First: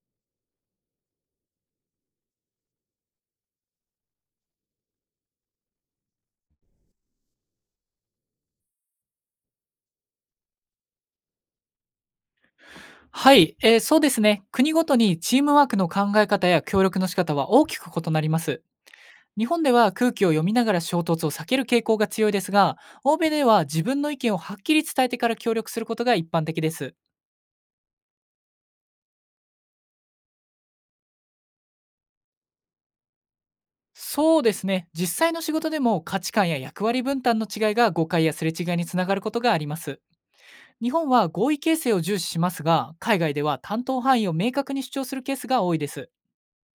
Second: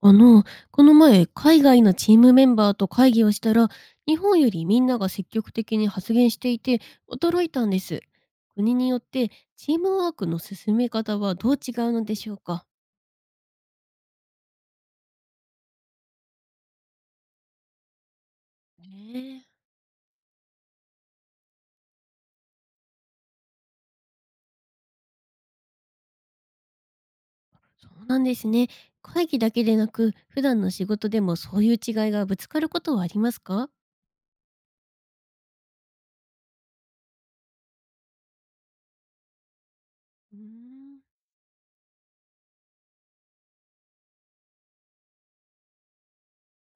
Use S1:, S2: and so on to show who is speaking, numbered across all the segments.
S1: あの、この前、海外のチームメンバーと会議をしたら、日本よりみんなが積極的に発言していて、驚いたんです。国によって、チームワークの進め方はどう違うのでしょうか？
S2: はい、そうですね。国ごとにチームワークの考え方や協力の仕方は大きく異なります。
S1: ね
S2: 日
S1: え。
S2: 本では空気を読みながら衝突を避ける傾向が強いですが、欧米では自分の意見をはっきり伝えてから協力することが一般的です。
S1: そうなんですね。会議だけでなく、普段の仕事でもそういう違いがぶつかることはありますか？
S2: そうですね。実際の仕事でも価値観や役割分担の違いが誤解やすれ違いにつながることがあります。
S1: うー
S2: 日
S1: ん。
S2: 本は合意形成を重視しますが、海外では担当範囲を明確に主張するケースが多いです。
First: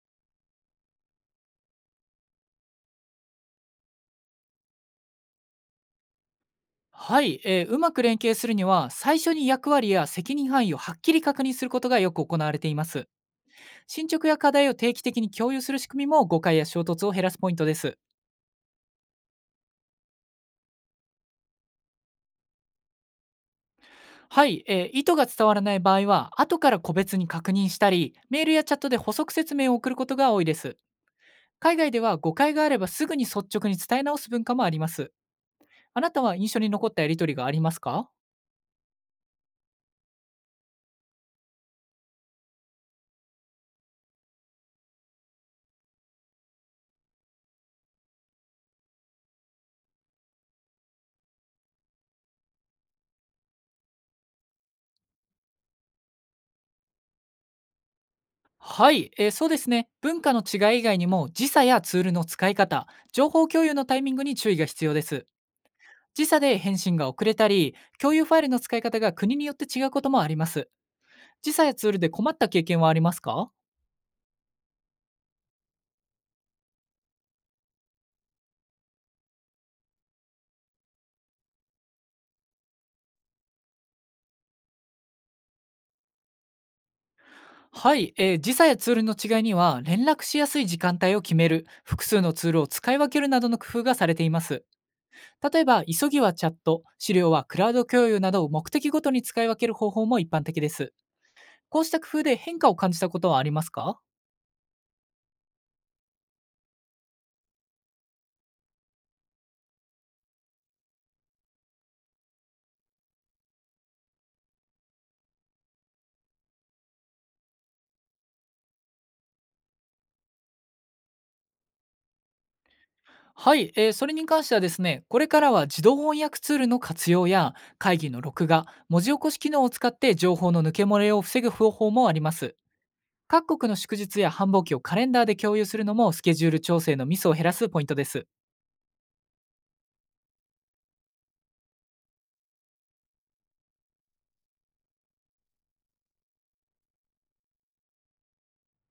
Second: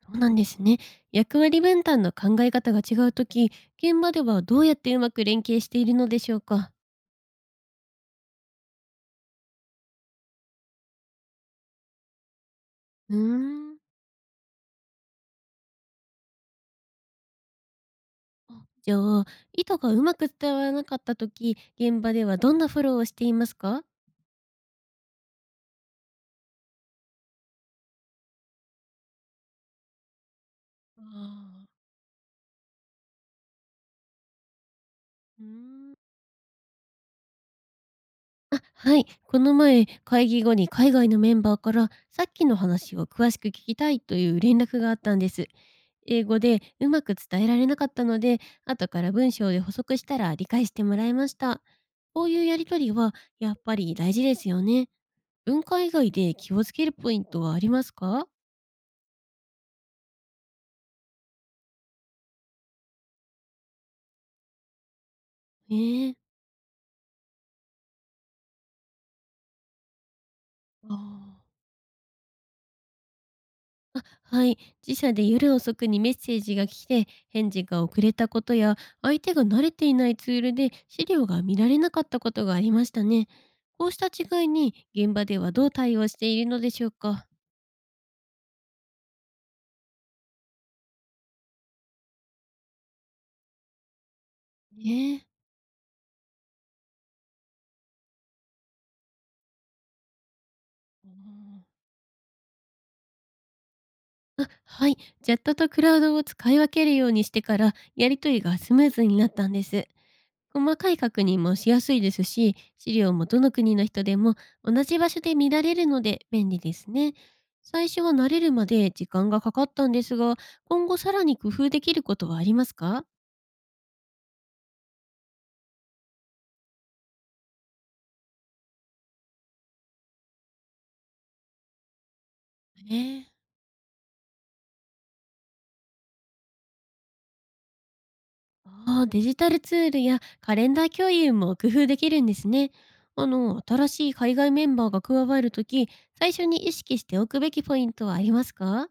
S1: そうなんですね。役割分担の考え方が違うとき、現場ではどうやってうまく連携しているのでしょうか？
S2: はい、うまく連携するには最初に役割や責任範囲をはっきり確認することがよく行われています。
S1: うーん。
S2: 進捗や課題を定期的に共有する仕組みも誤解や衝突を減らすポイントです。
S1: あ、じゃあ、意図がうまく伝わらなかった時、現場ではどんなフォローをしていますか？
S2: はい、意図が伝わらない場合は後から個別に確認したりメールやチャットで補足説明を送ることが多いです。
S1: あ。
S2: 海外では誤解があればすぐに率直に伝え直す文化もあります。
S1: うーん。
S2: あなたは印象に残ったやり取りがありますか。
S1: あ、はい。この前、会議後に海外のメンバーから、さっきの話を詳しく聞きたいという連絡があったんです。英語でうまく伝えられなかったので、後から文章で補足したら理解してもらいました。こういうやりとりはやっぱり大事ですよね。文化以外で気をつけるポイントはありますか？
S2: はい、そうですね。文化の違い以外にも時差やツールの使い方、情報共有のタイミングに注意が必要です。
S1: ええ。
S2: 時差で返信が遅れたり、共有ファイルの使い方が国によって違うこともあります。
S1: ああ。
S2: 時差やツールで困った経験はありますか。
S1: あ、はい。自社で夜遅くにメッセージが来て返事が遅れたことや、相手が慣れていないツールで資料が見られなかったことがありましたね。こうした違いに現場ではどう対応しているのでしょうか。
S2: はい、時差やツールの違いには連絡しやすい時間帯を決める、複数のツールを使い分けるなどの工夫がされています。
S1: ねえ。
S2: 例えば、急ぎはチャット、資料はクラウド共有などを目的ごとに使い分ける方法も一般的です。
S1: うん。
S2: こうした工夫で変化を感じたことはありますか？
S1: あ、はい。チャットとクラウドを使い分けるようにしてから、やりとりがスムーズになったんです。細かい確認もしやすいですし、資料もどの国の人でも同じ場所で見られるので便利ですね。最初は慣れるまで時間がかかったんですが、今後さらに工夫できることはありますか？
S2: はい、それに関してはですね、これからは自動翻訳ツールの活用や会議の録画、文字起こし機能を使って情報の抜け漏れを防ぐ方法もあります。
S1: ね。
S2: 各国の祝日や繁忙期をカレンダーで共有するのもスケジュール調整のミスを減らすポイントです。
S1: ああ、デジタルツールやカレンダー共有も工夫できるんですね。新しい海外メンバーが加わるとき、最初に意識しておくべきポイントはありますか？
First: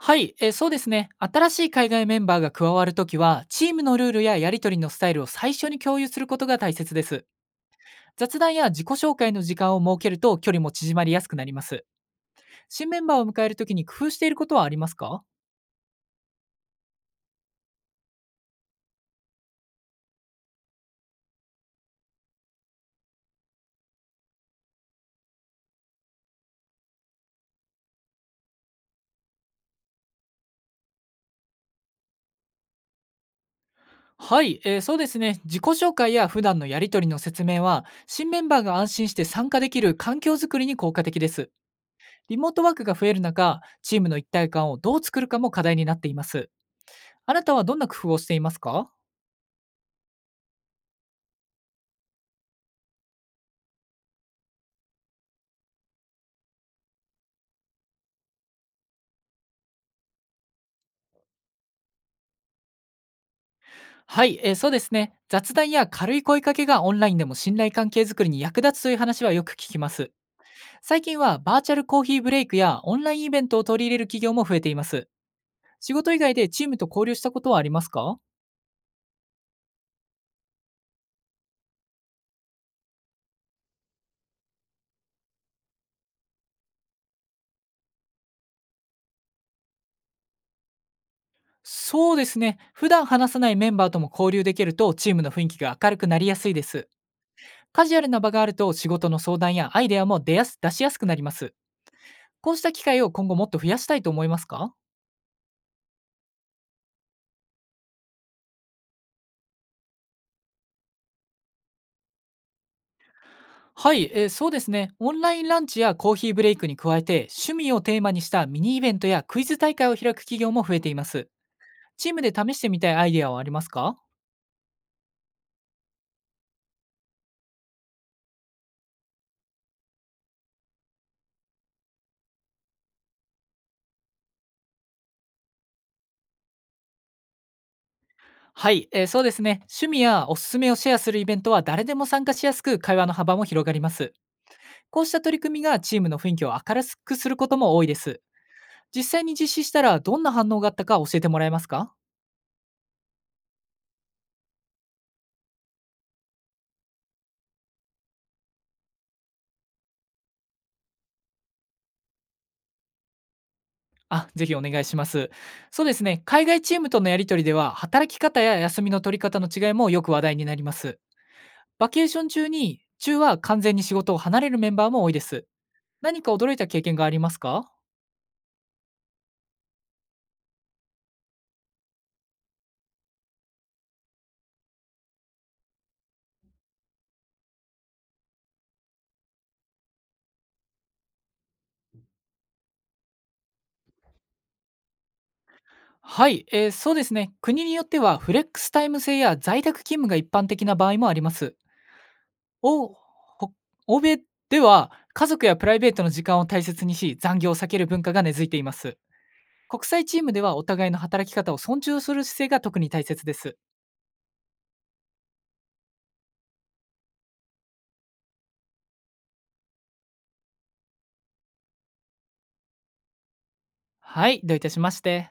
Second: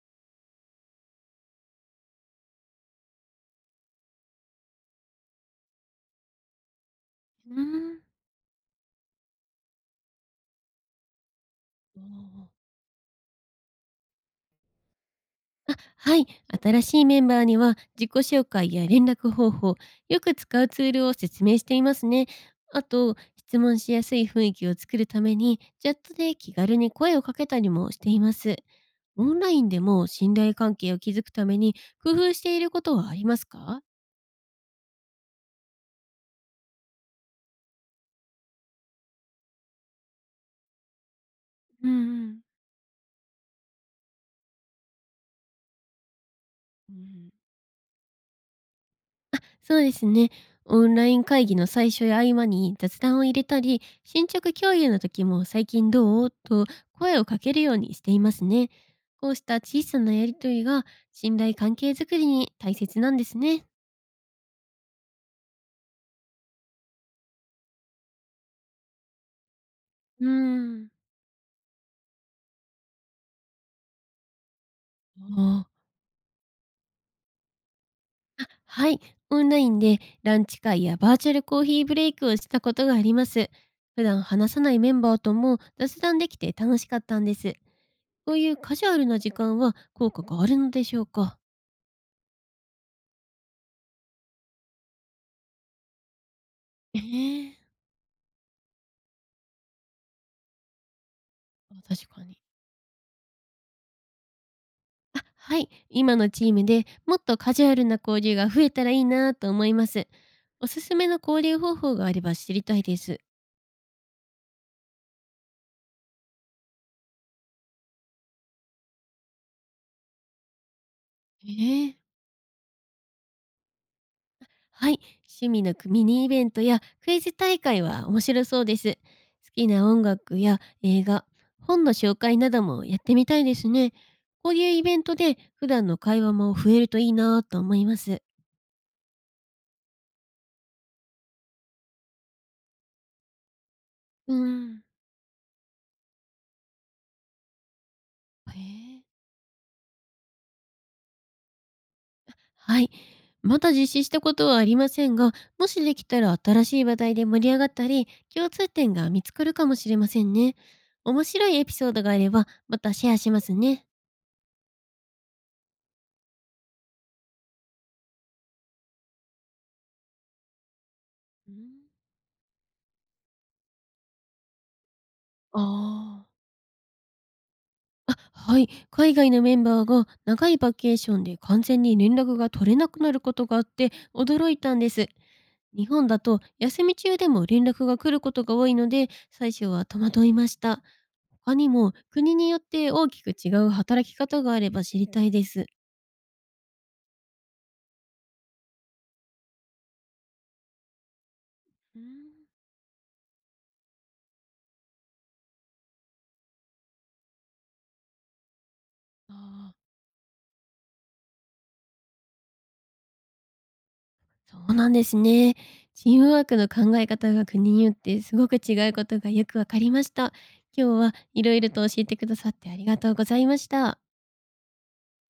S2: はい、そうですね。新しい海外メンバーが加わるときは、チームのルールややり取りのスタイルを最初に共有することが大切です。
S1: うん。
S2: 雑談や自己紹介の時間を設けると距離も縮まりやすくなります。
S1: ーん。
S2: 新メンバーを迎えるときに工夫していることはありますか。
S1: あ、はい。新しいメンバーには自己紹介や連絡方法、よく使うツールを説明していますね。あと、質問しやすい雰囲気を作るために、チャットで気軽に声をかけたりもしています。オンラインでも信頼関係を築くために工夫していることはありますか？
S2: はい、そうですね。自己紹介や普段のやり取りの説明は、新メンバーが安心して参加できる環境づくりに効果的です。
S1: うんう
S2: リ
S1: ん。
S2: モートワークが増える中、チームの一体感をどう作るかも課題になっています。
S1: うん。
S2: あなたはどんな工夫をしていますか。
S1: そうですね。オンライン会議の最初や合間に雑談を入れたり、進捗共有の時も最近どうと声をかけるようにしていますね。こうした小さなやりとりが信頼関係づくりに大切なんですね。
S2: はい、そうですね。雑談や軽い声かけがオンラインでも信頼関係づくりに役立つという話はよく聞きます。
S1: うーん。
S2: 最近はバーチャルコーヒーブレイクやオンラインイベントを取り入れる企業も増えています。
S1: ああ。
S2: 仕事以外でチームと交流したことはありますか。
S1: あ、はい。オンラインでランチ会やバーチャルコーヒーブレイクをしたことがあります。普段話さないメンバーとも雑談できて楽しかったんです。こういうカジュアルな時間は効果があるのでしょうか？
S2: そうですね。普段話さないメンバーとも交流できるとチームの雰囲気が明るくなりやすいです。
S1: ええ。
S2: カジュアルな場があると仕事の相談やアイデアも出しやすくなります。
S1: あ、確かに。
S2: こうした機会を今後もっと増やしたいと思いますか。
S1: あ、はい。今のチームでもっとカジュアルな交流が増えたらいいなと思います。おすすめの交流方法があれば知りたいです。
S2: はい、そうですね。オンラインランチやコーヒーブレイクに加えて、趣味をテーマにしたミニイベントやクイズ大会を開く企業も増えています。
S1: ええ。
S2: チームで試してみたいアイデアはありますか。
S1: はい。趣味のミニイベントやクイズ大会は面白そうです。好きな音楽や映画、本の紹介などもやってみたいですね。こういうイベントで普段の会話も増えるといいなと思います。
S2: はい、そうですね。趣味やおすすめをシェアするイベントは誰でも参加しやすく、会話の幅も広がります。
S1: うん。
S2: こうした取り組みがチームの雰囲気を明るくすることも多いです。
S1: へ。
S2: 実
S1: え。
S2: 際に実施したらどんな反応があったか教えてもらえますか。
S1: はい。まだ実施したことはありませんが、もしできたら新しい話題で盛り上がったり、共通点が見つかるかもしれませんね。面白いエピソードがあれば、またシェアしますね。
S2: あ、ぜひお願いします。そうですね。海外チームとのやり取りでは、働き方や休みの取り方の違いもよく話題になります。
S1: うん。
S2: バケーション中は完全に仕事を離れるメンバーも多いです。何
S1: あ
S2: か驚いた経験がありますか。
S1: あ、あ、はい。海外のメンバーが長いバケーションで完全に連絡が取れなくなることがあって驚いたんです。日本だと休み中でも連絡が来ることが多いので最初は戸惑いました。他にも国によって大きく違う働き方があれば知りたいです。
S2: はい、そうですね。国によってはフレックスタイム制や在宅勤務が一般的な場合もあります。
S1: うーん。
S2: おほ欧米では家族やプライベートの時間を大切にし残業を避ける文化が根付いています。
S1: あ
S2: 国
S1: あ。
S2: 際チームではお互いの働き方を尊重する姿勢が特に大切です。
S1: そうなんですね。チームワークの考え方が国によってすごく違うことがよくわかりました。今日はいろいろと教えてくださってありがとうございました。
S2: はい、どういたしまして。